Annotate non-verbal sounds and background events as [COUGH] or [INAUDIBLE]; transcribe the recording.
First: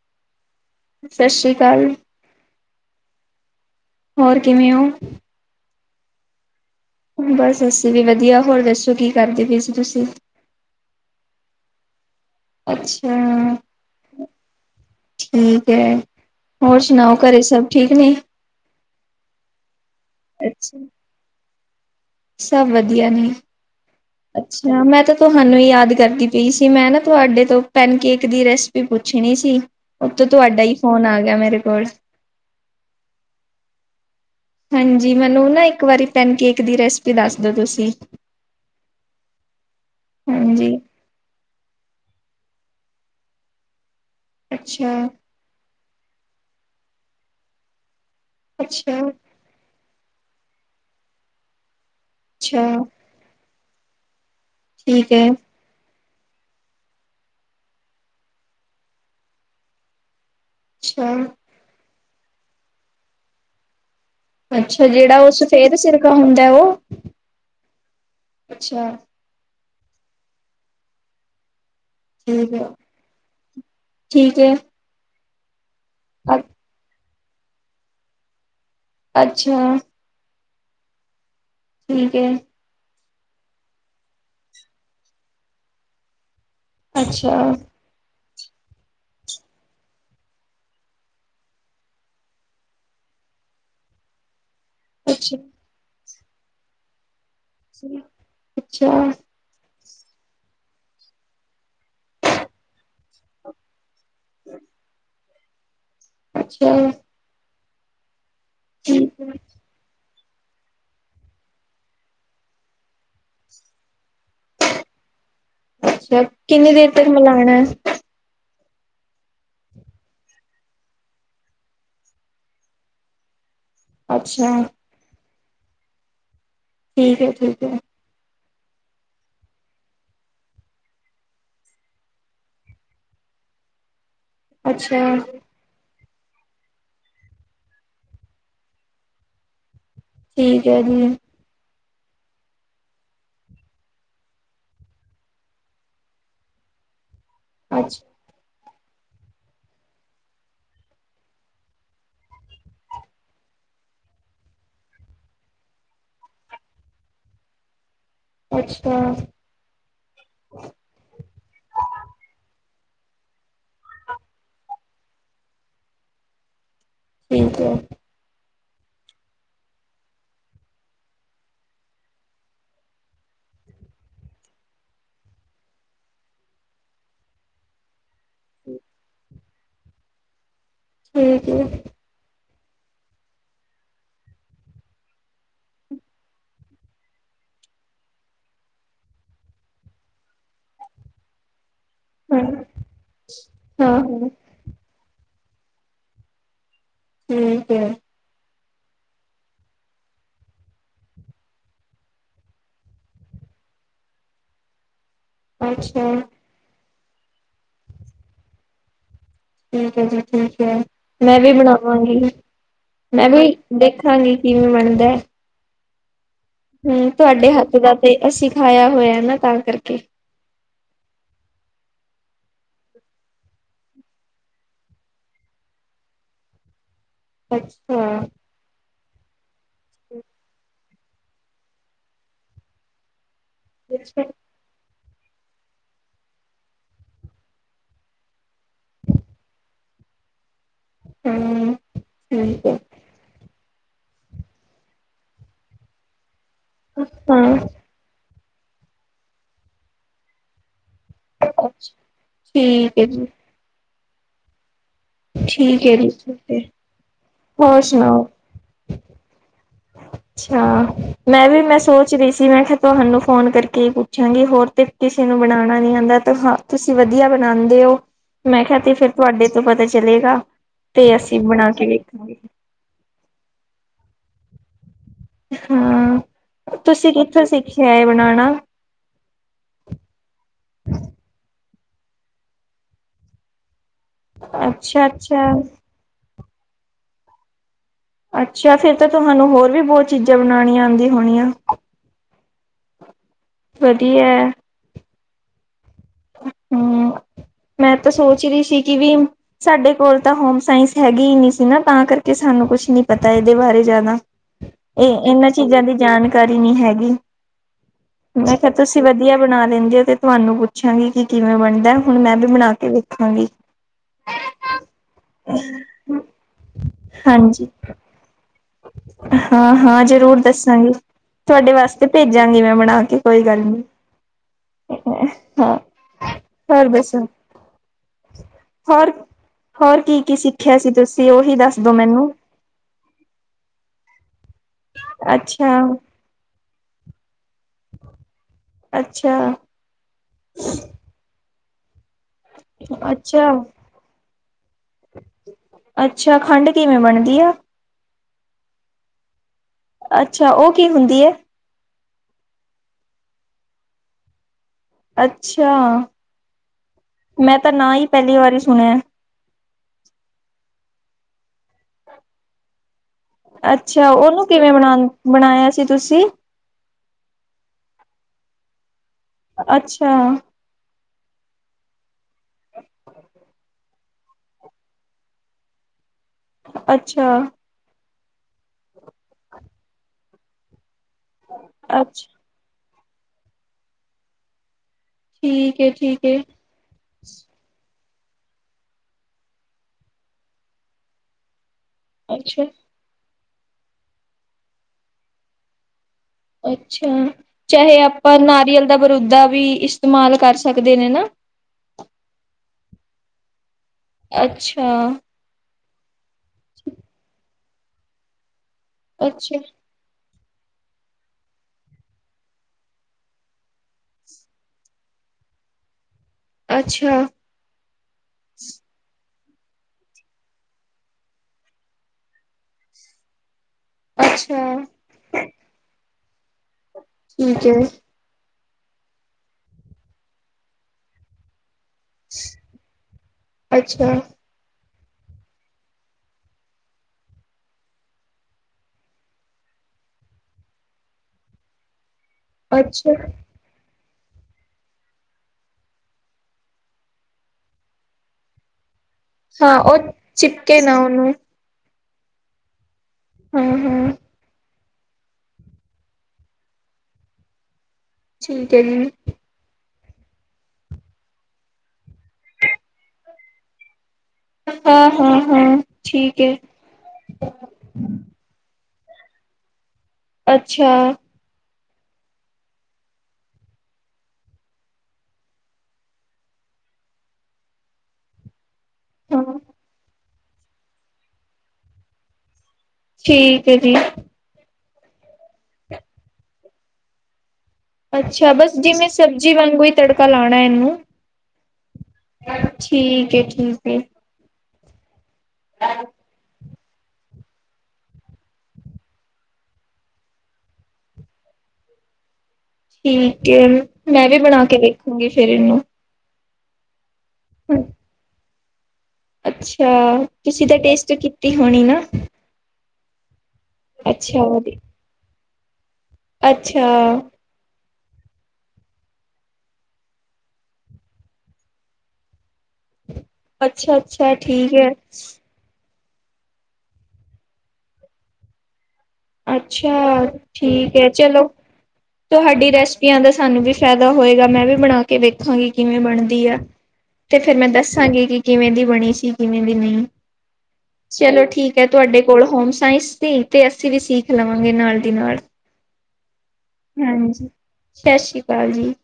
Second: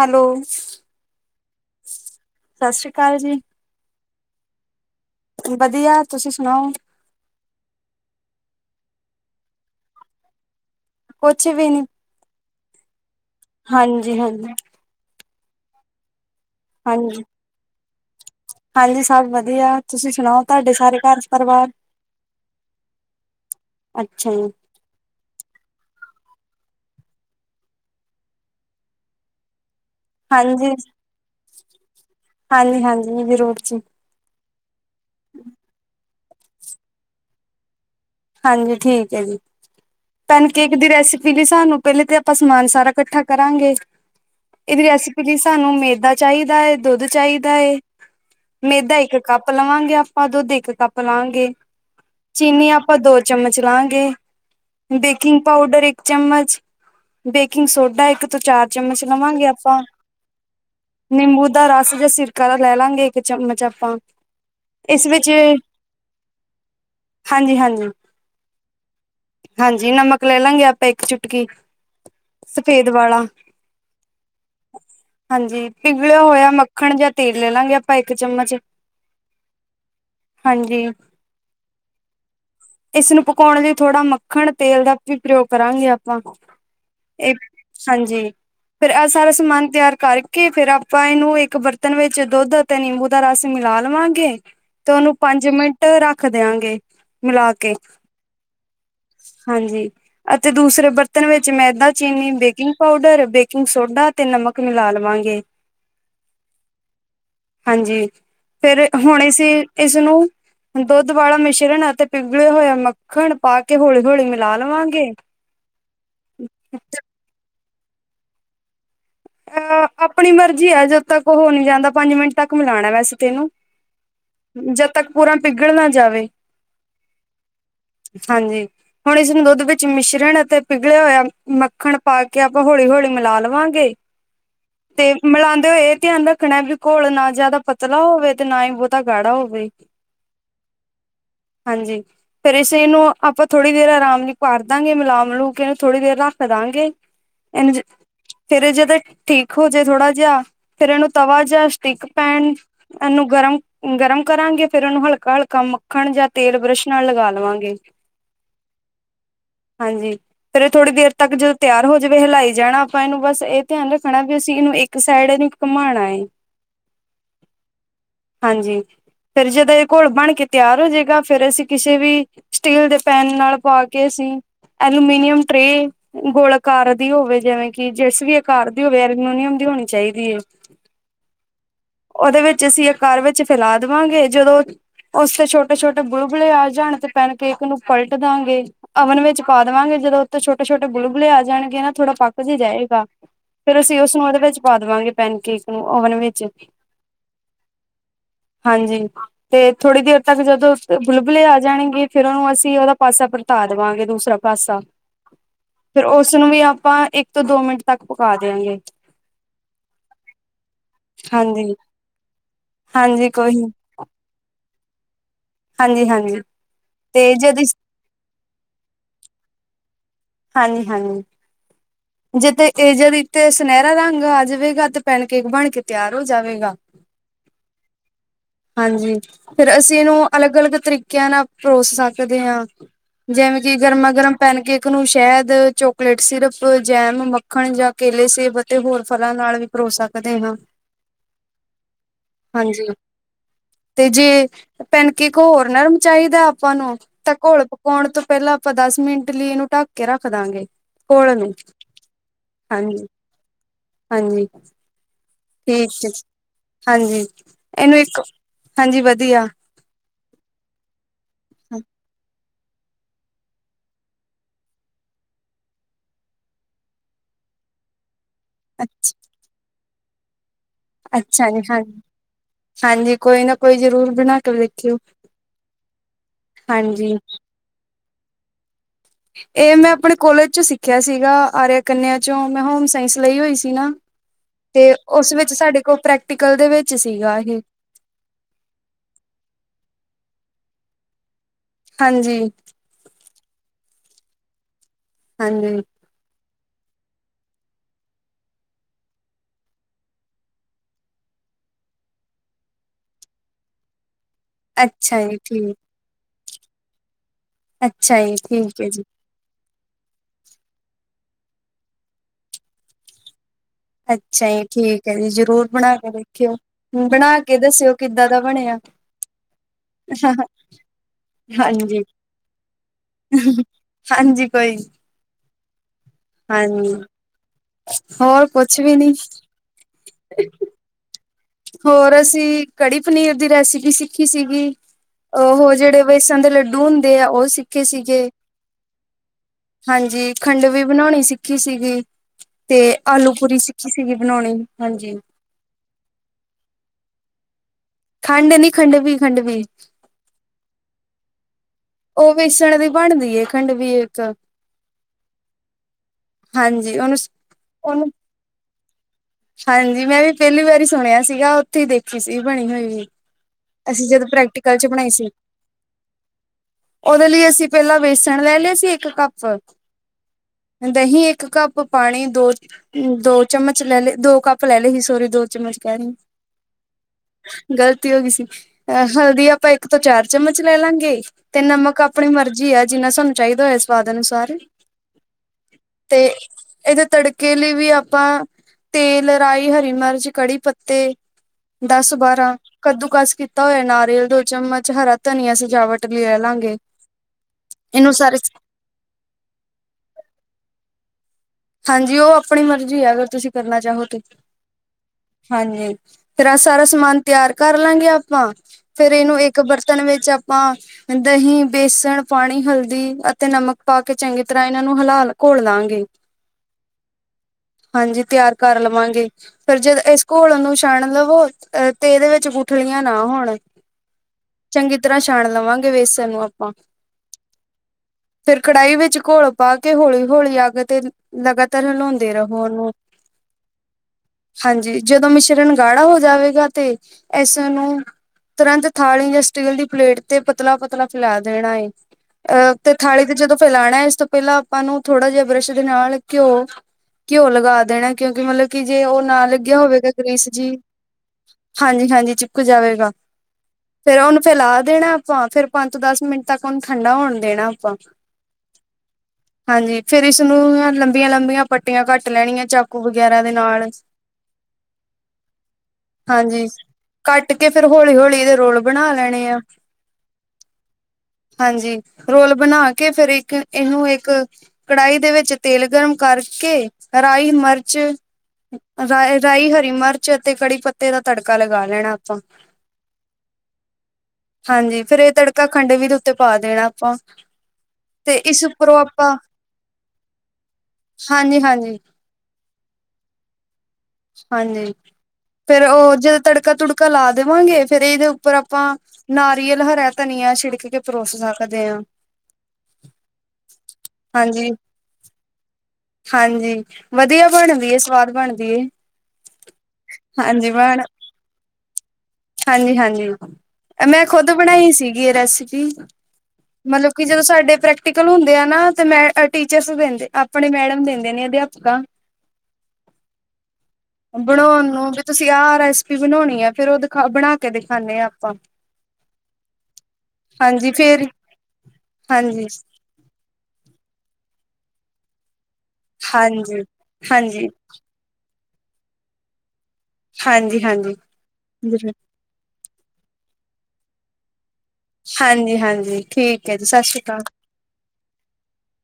Hello, ਸਤਿ ਸ਼੍ਰੀ ਅਕਾਲ ਸ ਸ਼੍ਰੀ ਕਾਲ ਜੀ। ਹੋਰ ਕਿਵੇਂ ਓ? ਵਧੀਆ ਤੁਸੀਂ ਸੁਣਾਓ? ਬਸ ਅਸੀ ਵੀ ਵਧੀਆ ਹੋਰ ਦੱਸੋ ਕੀ ਕਰਦੇ ਪੇ ਸੀ ਤੁਸੀਂ? ਕੁਛ ਵੀ ਨੀ। ਅੱਛਾ, ਹਾਂਜੀ-ਹਾਂਜੀ, ਹਾਂਜੀ। ਠੀਕ ਐ। ਸੁਣਾਓ ਹਾਂਜੀ ਘਰੇ ਸਭ ਠੀਕ ਨੇ? ਹਾਂਜੀ ਸਭ ਵਧੀਆ ਤੁਸੀਂ ਸੁਣਾਓ ਤੁਹਾਡੇ ਅੱਛਾ ਸਾਰੇ ਘਰ ਪਰਿਵਾਰ। ਸਭ ਵਧੀਆ ਨੇ। ਅੱਛਾ ਜੀ। ਮੈਂ ਤਾਂ ਤੁਹਾਨੂੰ ਯਾਦ ਕਰਦੀ ਪਈ ਸੀ ਮੈਂ ਨਾ ਤੁਹਾਡੇ ਤੋਂ ਪੈਨਕੇਕ ਦੀ ਰੈਸਿਪੀ ਪੁੱਛਣੀ ਸੀ। ਉਤੋਂ ਤੁਹਾਡਾ ਹਾਂਜੀ। ਈ ਫ਼ੋਨ ਆ ਗਿਆ ਮੇਰੇ ਕੋਲ। ਹਾਂਜੀ-ਹਾਂਜੀ ਜ਼ਰੂਰ ਜੀ। ਹਾਂਜੀ ਮੈਨੂੰ ਨਾ ਇੱਕ ਵਾਰੀ ਪੈਨਕੇਕ ਦੀ ਰੈਸਪੀ ਦੱਸ ਦੋ ਤੁਸੀਂ। ਹਾਂਜੀ ਠੀਕ ਐ ਜੀ, ਪੈਨਕੇਕ ਹਾਂਜੀ ਦੀ ਰੈਸਿ ਪੀ ਲੀ ਸਾਨੂੰ ਪੇਲੇ 'ਤੇ ਆਪਾਂ ਸਮਾਨ ਸਾਰਾ ਕੱਠਾ ਕਰਾਂਗੇ, ਏਦੀ ਅੱਛਾ ਰੈਸਿਪੀ ਲਈ ਸਾਨੂੰ ਮੇਦਾ ਚਾਈਦਾ ਏ, ਦੁੱਧ ਚਾਈਦਾ ਏ, ਮੇਦਾ ਅੱਛਾ ਇੱਕ ਕੱਪ ਲਵਾਂਗੇ, ਆਪਾਂ ਦੁੱਧ ਇੱਕ ਕੱਪ ਲਾਂਗੇ, ਅੱਛਾ ਚੀਨੀ ਆ ਦੋ ਚਮਚ ਲਾਂਗੇ, ਠੀਕ ਹੈ ਬੇਕਿੰਗ ਪਾਊਡਰ ਇੱ ਚਮਚ, ਬੇਕਿੰਗ ਸੋਡਾ ਇੱਕ ਤੋਂ ਚਾਰ ਚਮਚ ਲਵਾਂਗੇ ਆਪਾਂ ਅੱਛਾ ਨਿੰਬੂ ਦਾ ਰਸ ਜਾਂ ਸਿਰਕਾ ਦਾ ਲੈ ਲਾਂਗੇ ਇੱਕ ਚਮਚ ਆਪਾਂ। ਅੱਛਾ ਇਸ ਜੇੜਾ ਓ ਸਫ਼ੇਦ ਸਿਰਕਾ ਹੁੰਦਾ ਐ ਓ। ਹਾਂਜੀ-ਹਾਂਜੀ। ਅੱਛਾ। ਹਾਂਜੀ ਨਮਕ ਲੈ ਲਾਂਗੇ ਆਪਾਂ ਇੱਕ ਚੁਟਕੀ ਠੀਕ ਏ ਓ, ਸਫੇਦ ਵਾਲਾ ਠੀਕ ਏ। ਹਾਂਜੀ ਪਿਘਲਿਆ ਹੋਇਆ ਮੱਖਣ ਜਾਂ ਤੇਲ ਲੈ ਲਾਂਗੇ ਆਪਾਂ ਇੱਕ ਚਮਚ। ਅੱਛਾ। ਹਾਂਜੀ‌। ਠੀਕ ਏ। ਇਸਨੂੰ ਪਕਾਉਣ ਲਈ ਥੋੜਾ ਮੱਖਣ, ਤੇਲ ਦਾ ਪੀ ਪ੍ਰਯੋਗ ਕਰਾਂਗੇ ਆਪਾਂ, ਇ ਅੱਛਾ ਹਾਂਜੀ‌ ਫੇਰ ਆ ਸਾਰਾ ਸਮਾਨ ਤਿਆਰ ਕਰਕੇ ਫੇਰ ਆਪਾਂ ਏਨੂੰ ਇੱਕ ਬਰਤਨ ਵਿੱਚ ਦੁੱਧ 'ਤੇ ਨਿੰਬੂ ਦਾ ਰਸ ਮਿਲਾ ਲਵਾਂਗੇ 'ਤੇ ਉਨੂੰ ਅੱਛਾ ਪੰਜ ਮਿੰਟ ਰੱਖ ਦੇਆਗੇ। ਮੁਲਾਕ ਅੱਛਾ। ਹਾਂਜੀ ਅਤੇ ਦੂਸਰੇ ਬਰਤਨ ਵਿੱਚ ਮੈਦਾ, ਚੀਨੀ, ਬੇਕਿੰਗ ਪਾਊਡਰ, ਬੇਕਿੰਗ ਸੋਡਾ ਤੇ ਨਮਕ ਮਿਲਾ ਲਵਾਂਗੇ। ਅੱਛਾ। ਹਾਂਜੀ। ਫਿਰ ਠੀਕ ਹੁਣ ਹੈ ਏਸੇ ਇਸਨੂੰ ਦੁੱਧ ਵਾਲਾ ਮਿਸ਼ਰਣ ਅਤੇ ਪਿਗਲੇ ਹੋਏਆ ਮੱਖਣ ਪਾ ਕੇ ਹੌਲੀ-ਹੌਲੀ ਮਿਲਾ ਲਵਾਂਗੇ। ਅੱਛਾ ਕਿੰਨੀ ਦੇਰ ਤੱਕ ਮਿਲਾਣਾ? ਅਹ ਆਪਣੀ ਮਰਜ਼ੀ ਆ ਜਦੋਂ ਤੱਕ ਓ ਹੋ ਨੀ ਜਾਂਦਾ ਪੰਜ ਮਿੰਟ ਤੱਕ ਮਿਲਾਣਾ ਵੈਸੇ ਏਨੂੰ। ਅੱਛਾ ਜਦ ਤੱਕ ਪੂਰਾ ਪਿਗਲ ਨਾ ਜਾਵੇ। ਠੀਕ ਐ-ਠੀਕ ਐ। ਹਾਂਜੀ। ਹੁਣ ਇਸਨੂੰ ਦੁੱਧ ਵਿੱਚ ਮਿਸ਼ਰਣ ਅਤੇ ਪਿਘਲਿਆ ਹੋਏਆ ਮੱਖਣ ਪਾ ਕੇ ਆਪਾਂ ਹੌਲੀ-ਹੌਲੀ ਮਿਲਾ ਲਵਾਂਗੇ। ਅੱਛਾ ਤੇ ਮਿਲਾ ਏ ਧਿਆਨ ਰੱਖਣਾ ਵੀ ਘੋਲ ਨਾ ਜਾਦਾ ਪਤਲਾ ਹੋਵੇ ਤੇ ਨਾ ਈ ਬੋਤਾ ਗਾੜਾ ਹੋਵੇ। ਠੀਕ ਏ ਜੀ। ਹਾਂਜੀ। ਫੇਰ ਈਸੇ ਨੂੰ ਆਪਾਂ ਥੋੜੀ ਦੇਰ ਆਰਾਮ ਨਾਲ ਕਰਦਾਂਗੇ ਮਿਲਾ ਮਲੂ ਕੇ ਏਨੂੰ ਥੋੜ੍ਹੀ ਦੇਰ ਰੱਖਦਾਂਗੇ। ਏਨ ਅੱਛਾ ਫੇਰ ਜਦੇ ਠੀਕ ਹੋਜੇ ਥੋੜਾ ਜਿਆ ਫੇਰ ਏਨੂੰ ਤਵਾ ਜਾ ਸਟਿਕ ਪੈਨ ਏਨੂੰ ਗਰਮ ਗਰਮ ਕਰਾਂਗੇ ਫੇਰ ਏਨੂੰ ਹਲਕਾ-ਹਲਕਾ ਮੱਖਣ ਜਾਂ ਤੇਲ ਬਰੱਸ਼ ਨਾਲ ਲਗਾ ਲਵਾਂਗੇ। ਅੱਛਾ। ਹਾਂਜੀ ਫੇਰ ਏ ਥੋੜੀ ਦੇਰ ਤੱਕ ਜਦੋਂ ਤਿਆਰ ਹੋ ਜਵੇ ਹਿਲਾਈ ਜਾਣਾ ਆਪਾਂ ਏਨੂੰ ਬਸ ਏ ਧਿਆਨ ਰੱਖਣਾ ਵੀ ਅਸੀਂ ਐਨੂੰ ਇੱਕ ਸਾਈਡ ਨੂੰ ਘੁਮਾਣਾ ਏ। ਠੀਕ ਐ। ਹਾਂਜੀ ਫਿਰ ਜਦ ਏ ਘੋਲ ਬਣ ਕੇ ਤਿਆਰ ਹੋਜਏਗਾ ਫੇਰ ਅਸੀਂ ਕਿਸੇ ਵੀ ਸਟੀਲ ਦੇ ਪੈਨ ਨਾਲ ਪਾ ਕੇ ਅਸੀਂ ਐਲੂਮੀਨੀਅਮ ਟਰੇੇ ਗੋਲਾਕਾਰ ਦੀ ਹੋਵੇ ਜਿਵੇਂ ਕਿ ਜਿਸ ਵੀ ਘਰ ਦੀ ਹੋਵੇ ਅਲਮੂਨੀਅਮ ਦੀ ਹੋਣੀ ਚਾਈਦੀ ਏ। ਠੀਕ ਐ। ਓਦੇ ਵਿੱਚ ਅਸੀਂ ਆਕਾਰ ਵਿੱਚ ਫੈਲਾ ਦੇਵਾਂਗੇ ਜਦੋਂ ਓਸ ਤੇ ਛੋਟੇ-ਛੋਟੇ ਬੁਲਬੁਲੇ ਆ ਜਾਣ ਤੇ ਪੈਣ ਕੇਕ ਨੂੰ ਪਲਟਦਾਂਗੇ। ਅਵਨ ਵਿੱਚ ਪਾ ਦਵਾਂਗੇ ਜਦੋਂ ਓਤੇ ਛੋਟੇ-ਛੋਟੇ ਬੁਲੁਬੁਲੇ ਆ ਜਾਣਗੇ ਨਾ ਥੋੜ੍ਹਾ ਹਾਂ ਪੱਕ ਜੇ ਜਾਏਗਾ। ਫਿਰ ਹਾਂ ਅਸੀਂ ਓਸਨੂੰ ਹਾਂ ਓਦੇ ਵਿੱਚ ਪਾ ਦੇਵਾਂਗੇ ਪੈਨਕੇਕ ਨੂੰ ਅਵਨ ਵਿੱਚ। ਹੂੰ-ਹੂੰ। ਹਾਂਜੀ। ਤੇ ਥੋੜੀ ਦੇਰ ਤੱਕ ਜਦੋਂ ਬੁਲਬੁਲੇ ਆ ਜਾਣਗੇ ਫ਼ਿਰ ਓਨੂੰ ਅਸੀਂ ਓਦਾ ਪਾਸਾ ਤਾ ਦੇਵਾਂਗੇ ਦੂਸਰਾ ਪਾਸਾ। ਫੇਰ ਅੱਛਾ ਓਸਨੂੰ ਵੀ ਆਪਾਂ ਇੱਕ ਦੋ ਮਿੰਟ ਤੱਕ ਪਕਾ ਦਿਆਂਗੇ। ਠੀਕ ਐ ਜੀ ਠੀਕ ਐ ਮੈਂ ਵੀ ਹਾਂਜੀ ਬਣਾਵਾਂਗੀ। ਮੈਂ ਹਾਂਜੀ ਵੀ ਕੋਈ ਨੀ ਦੇਖਾਂਗੀ ਕਿਵੇਂ ਬਣਦਾ। ਹਾਂਜੀ ਹਾਂਜੀ। ਹੂੰ ਤੇ ਤੁਹਾਡੇ ਜਦ ਇਸ ਹੱਥ ਦਾ ਤੇ ਅਸੀਖਾਇਆ ਹੋਏਆ ਨਾ ਤਾਂ ਕਰਕੇ। ਹਾਂਜੀ-ਹਾਂਜੀ। ਜੇ ਤੇ ਏ ਜਦ ਇਦੇ ਸੁਨੇਰਾ ਰੰਗ ਆ ਜਾਵੇਗਾ ਤੇ ਪੈਨਕੇਕ ਬਣ ਕੇ ਤਿਆਰ ਹੋ ਜਾਵੇਗਾ। [INAUDIBLE] [UNINTELLIGIBLE] ਹਾਂਜੀ, ਫੇਰ ਅਸੀਂ ਏਨੂੰ ਹੂੰ ਅਲੱਗ-ਅਲੱਗ ਤਰੀਕਿਆਂ ਨਾਲ ਪਰੋਸ ਸਕਦੇ ਆਂ। ਜੈਵੇਂ ਕਿ ਠੀਕ ਹੈ ਗਰਮਾ-ਗਰਮ ਪੈਣ ਨੂੰ ਸ਼ੈਦ, ਚੋਕਲੇਟ ਸਿਰਪ, ਜੈਮ, ਮੱਖਣ ਜਾਂ ਕੇਲੇ ਸੇਬ ਅਤੇ ਹੋਰ ਫਲਾਂ ਨਾਲ ਪਰੋ ਸਕਦੇ ਹਾਂ। ਹੂੰ। ਹਾਂਜੀ, ਤੇ ਜੇ ਪੈਨਕੇਕ ਹੋਰ ਨਰਮ ਚਾਈਦਾ ਆਪਾਂ ਨੂੰ ਤਾਂ ਘੋਲ ਪਕਾਉਣ ਤੋਂ ਪੈਲਾਂ ਆਪਾਂ ਦਸ ਮਿੰਟ ਲਈ ਏਨੂੰ ਢੱਕ ਕੇ ਰੱਖ ਦਾਂਗੇ। ਘੋਲ ਨੂੰ, ਹੈ ਜੀ ਹਾਂਜੀ-ਹਾਂਜੀ। ਠੀਕ ਹੈ ਜੀ ਐ, ਹੈ। ਹਾਂਜੀ, ਹੋਰ ਏਨੂੰ ਇੱਕ ਸੁਣਾਓ? ਹਾਂਜੀ ਵਧੀਆ। ਅੱਛਾ, ਮੈਂ ਵੀ ਮੈਂ ਸੋਚ ਰੀ ਸੀ ਮੈਂ ਕੇਯਾ ਤੁਹਾਨੂੰ ਫ਼ੋਨ ਕਰਕੇ ਹੀ ਪੁੱਛਾਂਗੀ, ਹੋਰ ਤਾਂ ਕਿਸੇ ਨੂੰ ਬਣਾਣਾ ਨਈਂ ਆਂਦਾ ਤੁਸੀਂ ਵਧੀਆ ਬਣਾਦੇਓ ਮੈਂ ਕੇਯਾ ਤੇ ਫੇਰ ਤੁਹਾਡੇ ਤੋਂ ਪਤਾ ਚਲੇਗਾ। ਤੇ ਅਸੀਂ ਅੱਛਾ ਜੀ ਬਣਾ ਕੇ ਹਾਂਜੀ, ਵੇਖਾਂਗੇ। ਹਾਂਜੀ ਕੋਈ ਨਾ ਕੋਈ ਜਰੂਰ ਬਣਾ ਕੇ ਵੇਖਿਓ। ਹਾਂ, ਤੁਸੀਂ ਕਿੱਥੋਂ ਸਿੱਖਿਆ ਏ ਬਣਾਣਾ? ਏ ਮੈਂ ਆਪਣੇ ਕੋਲਜ ਚ ਸਿੱਖਿਆ ਸੀਗਾ, ਆਰਿਆ ਕੰਨਿਆ ਚੋਂ। ਮੈਂ ਹੋਮ ਸਾਇੰਸ ਲਈ ਹੋਈ ਸੀ ਨਾ। ਤੇ ਅੱਛਾ ਓਸ ਅੱਛਾ। ਵਿੱਚ ਸਾਡੇ ਕੋਲ ਪ੍ਰੈਕਟੀਕਲ ਦੇ ਵਿੱਚ ਸੀਗਾ ਏਹ। ਅੱਛਾ ਫੇਰ ਤੇ ਤੁਹਾਨੂੰ ਹੋਰ ਵੀ ਬਹੁਤ ਚੀਜ਼ਾਂ ਬਣਾਉਣੀਆਂ ਆਉਂਦੀਆਂ ਹੋਣੀਆਂ। ਹਾਂਜੀ। ਵਧੀਐ। ਹਾਂਜੀ। ਹਮ ਮੈਂ ਤੇ ਸੋਚ ਰੀ ਸੀ ਕਿ ਵੀ ਸਾਡੇ ਕੋਲ ਤਾਂ ਹੋਮ ਸਾਇੰਸ ਹੈਗੇ ਹੀ ਨਹੀਂ ਸੀ ਨਾ ਤਾਂ ਕਰਕੇ ਸਾਨੂੰ ਕੁਛ ਨੀ ਪਤਾ ਏਦੇ ਬਾਰੇ ਜਾਦਾ। ਏ ਅੱਛਾ ਜੀ ਏਹਨਾਂ ਠੀਕ ਚੀਜ਼ਾਂ ਦੀ ਜਾਣਕਾਰੀ ਨੀਂ ਹੈਗੀ, ਅੱਛਾ ਜੀ ਮੈਂ ਕੇਆ ਠੀਕ ਹੈ ਤੁਸੀਂ ਜੀ ਵਧੀਆ ਵਧੀਆ ਬਣਾ ਲਿੰਦੇਓ ਤੇ ਤੁਆਨੂੰ ਪੁੱਛਾਂਗੀ ਕਿ ਕਿਵੇਂ ਬਣਦਾ ਹੁਨ ਮੈਂ ਵੀ ਬਣਾ ਕੇ ਵੇਖਾਂਗੀ। ਅੱਛਾ ਈ, ਠੀਕ ਐ ਜੀ, ਜਰੂਰ ਬਣਾ ਕੇ ਦੇਖਿਓ, ਬਣਾ ਕੇ ਦੱਸਿਓ ਕਿ ਹਾਂ-ਹਾਂ, ਜਰੂਰ ਦੱਸਾਂਗੀ। ਤੁਆਡੇ ਹਾਂਜੀ। ਵਾਸਤੇ ਭੇਜਾਂਗੀ ਮੈਂ ਬਣਾ ਕੇ, ਕੋਈ ਗੱਲ ਨੀ, ਹਾਂਜੀ ਹਾਂ। ਹੋਰ ਹਾਂਨੀ। ਦੱਸੋ ਹੋਰ ਹੋਰ ਕੀ-ਕੀ ਸਿੱਖਿਆ ਸੀ ਤੁਸੀਂ, ਹੋਰ? ਹੋਰ ਅਸੀਂ ਕੜੀ ਪਨੀਰ ਦੀ ਰੈਸਿਪੀ ਸਿੱਖੀ ਸੀਗੀ, ਅੱਛਾ ਓ ਜੇੜੇ ਵੇਸਣ ਦੇ ਲੱਡੂ ਹੁੰਦੇ ਆ, ਓ ਸਿੱਖੇ ਸੀਗੇ। ਅੱਛਾ ਹਾਂਜੀ, ਖੰਡਵੀ ਬਣਾਉਣੀ ਸਿੱਖੀ ਸੀਗੀ। ਤੇ ਅੱਛਾ ਆਲੂ-ਪੂਰੀ ਸਿੱਖੀ ਸੀਗੀ ਬਣਾਉਣੀ, ਹਾਂਜੀ। ਅੱਛਾ, ਖੰਡ ਕਿਵੇਂ ਬਣਦੀ ਆ? ਖਾਡ ਨੀ, ਖੰਡਵੀ-ਖੰਡਵੀ। ਅੱਛਾ, ਓ ਕੀ ਹੁੰਦੀ ਏ? ਓ ਵੇਸਣ ਦੀ ਬਣਦੀ ਏ, ਖੰਡਵੀ ਇੱਕ। ਅੱਛਾ, ਹਾਂਜੀ ਉਹਨੂੰ ਮੈਂ ਤਾਂ ਨਾਂ ਈ ਉਹਨੂੰ ਪੈਲੀ ਵਾਰੀ ਸੁਨੇਆ। ਹਾਂਜੀ, ਮੈਂ ਵੀ ਪੈਲੀ ਵਾਰੀ ਸੁਣਿਆ ਸੀਗਾ, ਉੱਥੇਈ ਦੇਖੀ ਸੀ ਬਣੀ ਹੋਈ। ਅਸੀਂ ਅੱਛਾ, ਜਦੋਂ ਓਨੂੰ ਕਿਵੇਂ ਪ੍ਰੈਕਟੀਕਲ ਚ ਬਣਾ ਬਣਾਇਆ ਸੀ ਤੁਸੀ? ਓਦੇ ਲਈ ਅਸੀ ਪੈਲਾਂ ਵੇਸਣ ਲੈ ਲਿਆ ਸੀ, ਇੱਕ ਕੱਪ ਅੱਛਾ। ਦਹੀਂ, ਇੱਕ ਕੱਪ ਪਾਣੀ ਦੋ ਦੋ ਚਮਚ ਲੈ ਲਏ ਦੋ ਕੱਪ ਲੈ ਲਏ ਸੀ ਸੋਰੀ ਦੋ ਚਮਚ ਕਹਿਣ ਰਹੀ ਆਂ ਅੱਛਾ ਗ਼ਲਤੀ ਹੋ ਗਈ ਸੀ ਅ ਹਲਦੀ ਆਪਾਂ ਇੱਕ ਤੋਂ ਚਾਰ ਚਮਚ ਲੈ ਲਾਂਗੇ ਤੇ ਨਮਕ ਅੱਛਾ ਆਪਣੀ ਮਰਜ਼ੀ ਜੀ ਆ ਜਿੰਨਾ ਸਾਨੂੰ ਚਾਹੀਦਾ ਹੋਇਆ ਸਵਾਦ ਅਨੁਸਾਰ ਠੀਕ ਹੈ ਤੇ ਠੀਕ ਹੈ ਇਹਦੇ ਤੜਕੇ ਕੇ ਲਈ ਵੀ ਆਪਾਂ ਤੇਲ ਰਾਈ ਹਰੀ ਮਿਰਚ ਕੜੀ ਪੱਤੇ ਦਸ ਬਾਰਾਂ ਅੱਛਾ ਕੱਦੂ ਕਸ ਕੀਤਾ ਹੋਇਆ ਨਾਰੀਅਲ ਦੋ ਚਮਚ ਹਰਾ ਧਨੀਆ ਸਜਾਵਟ ਲਈ ਲੈ ਲਾਂਗੇ ਅੱਛਾ ਚਾਹੇ ਇਹਨੂੰ ਸਾਰੇ ਆਪਾਂ ਨਾਰੀਅਲ ਦਾ ਬਰੂਦਾ ਵੀ ਇਸਤੇਮਾਲ ਕਰ ਸਕਦੇ ਨੇ ਨਾ ਹਾਂਜੀ ਉਹ ਆਪਣੀ ਮਰਜ਼ੀ ਹੈ ਅਗਰ ਤੁਸੀਂ ਕਰਨਾ ਚਾਹੋ ਤੇ ਅੱਛਾ ਹਾਂਜੀ ਫੇਰ ਆਹ ਸਾਰਾ ਸਮਾਨ ਤਿਆਰ ਕਰ ਲਾਂਗੇ ਆਪਾਂ ਫੇਰ ਇਹਨੂੰ ਅੱਛਾ ਇੱਕ ਬਰ ਤਨ ਵਿੱਚ ਆਪਾਂ ਦਹੀਂ ਬੇਸਣ ਪਾਣੀ ਹਲਦੀ ਅਤੇ ਨਮਕ ਪਾ ਕੇ ਚੰਗੀ ਤਰ੍ਹਾਂ ਇਹਨਾਂ ਨੂੰ ਹਲਾ ਘੋਲ ਲਾਂਗੇ ਅੱਛਾ ਹਾਂਜੀ ਤਿਆਰ ਕਰ ਲਵਾਂਗੇ ਫਿਰ ਜਦ ਇਸ ਘੋਲ ਨੂੰ ਛਾਣ ਲਵੋ ਅ ਤੇ ਇਹਦੇ ਵਿੱਚ ਗੁਠਲੀਆਂ ਨਾ ਹੋਣ ਅੱਛਾ ਚੰਗੀ ਤਰ੍ਹਾਂ ਛਾਣ ਲਵਾਂਗੇ ਵੇਸੇ ਨੂੰ ਆਪਾਂ ਠੀਕ ਹੈ। ਫੇਰ ਕੜਾਹੀ ਵਿੱਚ ਘੋਲ ਪਾ ਕੇ ਹੌਲੀ-ਹੌਲੀ ਅੱਗ ਤੇ ਲਗਾਤਾਰ ਹਲਾਦੇ। ਦੇ ਰਹੋ ਉਹਨੂੰ। ਅੱਛਾ-ਅੱਛਾ ਹਾਂਜੀ ਜਦੋਂ ਮਿਸ਼ਰਣ ਗਾੜਾ ਹੋ ਜਾਵੇਗਾ ਤੇ ਇਸ ਨੂੰ। ਤਰੰਤ ਥਾਲੀ ਜਾਂ ਸਟੀਲ ਦੀ ਪਲੇਟ ਤੇ ਪਤਲਾ- ਪਤਲਾ ਫੈਲਾ ਦੇਣਾ ਏ। ਅਹ ਤੇ ਥਾਲੀ ਤੇ ਜਦੋਂ ਫੈਲਾਣਾ ਹੈ ਇਸ ਤੋਂ ਪਹਿਲਾਂ ਆਪਾਂ ਨੂੰ ਥੋੜਾ ਜਿਹਾ ਬ੍ਰਸ਼। ਦੇ ਨਾਲ ਘਿਓ-ਘਿਓ ਲਗਾ ਦੇਣਾ ਕਿਉਂਕਿ ਮਤਲਬ। ਕਿ ਜੇ ਉਹ ਨਾ ਹਾਂ ਲੱਗਿਆ ਉਹ ਹੋਵੇਗਾ ਗ੍ਰੀਸ ਜੀ। ਚਿਪਕੇ ਨਾ ਉਹਨੂੰ ਹਾਂਜੀ-ਹਾਂਜੀ ਚਿੱਪਕ ਜਾਵੇਗਾ ਹਾਂ-ਹਾਂ ਫੇਰ ਉਹਨੂੰ। ਫੇਲਾ ਦੇਣਾ ਆਪਾਂ ਫੇਰ ਪੰਜ ਦਸ ਮਿੰਟ ਤੱਕ ਉਹਨੂੰ ਠੰਡਾ ਹੋਣ ਦੇਣਾ ਆਪਾਂ। ਠੀਕ ਹੈ ਜੀ। ਹਾਂਜੀ ਫੇਰ ਇਸ ਨੂੰ ਲੰਬੀਆਂ ਲੰਬੀਆਂ ਪੱਟੀਆਂ ਕੱਟ ਲੈਣੀਆਂ ਚਾਕੂ ਵਗੈਰਾ ਦੇ ਨਾਲ। ਹਾਂ-ਹਾਂ-ਹਾਂ ਠੀਕ ਹੈ ਹਾਂਜੀ। ਕੱਟ ਕੇ ਫੇਰ ਹੌਲੀ ਹੌਲੀ ਇਹਦੇ ਰੋਲ ਬਣਾ ਲੈਣੇ ਆ। ਅੱਛਾ। ਹਾਂਜੀ ਰੋਲ ਬਣਾ ਕੇ ਫੇਰ ਇੱਕ ਇਹਨੂੰ ਇੱਕ ਕੜਾਹੀ। ਦੇ ਵਿੱਚ ਤੇਲ ਗਰਮ ਕਰਕੇ ਰਾਈ ਮਿਰਚ ਰ ਹਾਂ ਰਾਈ ਹਰੀ ਮਿਰਚ। ਅਤੇ ਕੜੀ ਪੱਤੇ ਦਾ ਤੜਕਾ ਲਗਾ ਲੈਣਾ ਆਪਾਂ। ਠੀਕ ਹੈ ਜੀ। ਹਾਂਜੀ ਫੇਰ ਇਹ ਤੜਕਾ ਖੰਡ ਵੀ ਦੇ ਉੱਤੇ ਪਾ ਦੇਣਾ ਆਪਾਂ। ਤੇ ਅੱਛਾ ਇਸ ਬਸ ਉੱਪਰੋਂ ਜਿਵੇਂ ਸਬਜ਼ੀ ਵਾਂਗੂ ਹੀ ਤੜਕਾ ਲਾਉਣਾ ਇਹਨੂੰ ਹਾਂਜੀ-ਹਾਂਜੀ। ਠੀਕ ਏ ਠੀਕ ਏ ਹਾਂਜੀ, ਫੇਰ ਉਹ ਜਦੋਂ ਤੜਕਾ ਤੁੜਕਾ ਲਾ ਦੇਵਾਂਗੇ ਫੇਰ ਇਹਦੇ ਉਪਰ ਆਪਾਂ। ਨਾਰੀਅਲ ਹਰਾ ਧਨੀਆ ਛਿੜਕ ਕੇ ਪਰੋਸ ਸਕਦੇ ਆ ਠੀਕ ਏ ਮੈਂ ਵੀ ਬਣਾ ਹਾਂਜੀ ਕੇ ਵੇਖੂੰਗੀ ਫੇਰ ਇਹਨੂੰ। ਹਾਂਜੀ, ਵਧੀਆ ਬਣਦੀ ਏ ਸਵਾਦ ਬਣਦੀ ਏ ਅੱਛਾ, ਤੁਸੀਂ ਹਾਂਜੀ ਤਾਂ ਟੇਸਟ ਕੀਤੀ ਹੋਣੀ ਨਾ। ਹਾਂਜੀ-ਹਾਂਜੀ। ਐ ਮੈਂ ਅੱਛਾ ਖੁਦ ਵਧੀਆ ਬਣਾਈ ਸੀਗੀ ਏ ਰੈਸਿਪੀ ਅੱਛਾ ਮਤਲਬ ਕਿ ਜਦੋਂ ਸਾਡੇ ਪ੍ਰੈਕ ਕਟੀਕਲ ਹੁੰਦੇ ਆ ਨਾ ਮ ਟੀਚਰਸ ਦਿੰਦੇ ਆਪਣੇ ਮੈਡਮ ਦਿੰਦੇ ਨੇ ਅਧਿਆਪਕਾਂ। ਅੱਛਾ-ਅੱਛਾ ਠੀਕ ਹੈ ਬਣਾਉਣ ਨੂੰ ਵੀ ਤੁਸੀਂ ਆ ਰੇਸ ਪੀ ਬਣਾਉਣੀ ਆ ਫੇਰ ਉਹ ਦਿਖਾ ਬਣਾ ਕੇ ਦਿਖਾਨੇ ਆ ਆਪਾ। ਅੱਛਾ ਠੀਕ ਐ ਫੇਰ ਚਲੋ ਹਾਂਜੀ ਤੁਹਾਡੀ ਰੈਸ ਰੈਸਪੀਆਂ ਦਾ ਸਾਨੂੰ ਵੀ ਫੇਦਾ ਹੋਏਗਾ ਮੈਂ ਵੀ ਬਣਾ ਕੇ ਵੇਖਾਂਗੀ ਕਿਵੇਂ ਬਣਦੀ ਐ ਹਾਂਜੀ ਤੇ ਫੇਰ ਮੈਂ ਹਾਂਜੀ ਦੱਸਾਂਗੀ ਕਿ ਕਿਵੇਂ ਦੀ ਬਣੀ ਸੀ ਕਿਵੇਂ ਦੀ ਨਈ ਹਾਂਜੀ ਹਾਂਜੀ ਚਲੋ ਠੀਕ ਐ ਜ਼ਰੂਰ, ਤੁਹਾਡੇ ਕੋਲ ਹੋਮ ਸਾਇੰਸ ਤੀਕ ਏ ਅਸੀਂ ਵੀ ਸਿੱਖ ਲਵਾਂਗੇ ਨਾਲ ਦੀ ਨਾਲ। ਹਾਂਜੀ-ਹਾਂਜੀ ਠੀਕ ਐ ਜੀ, ਸਸ ਸ੍ਰੀ ਕਾਲ। ਸਸ ਸ੍ਰੀ ਕਾਲ ਜੀ।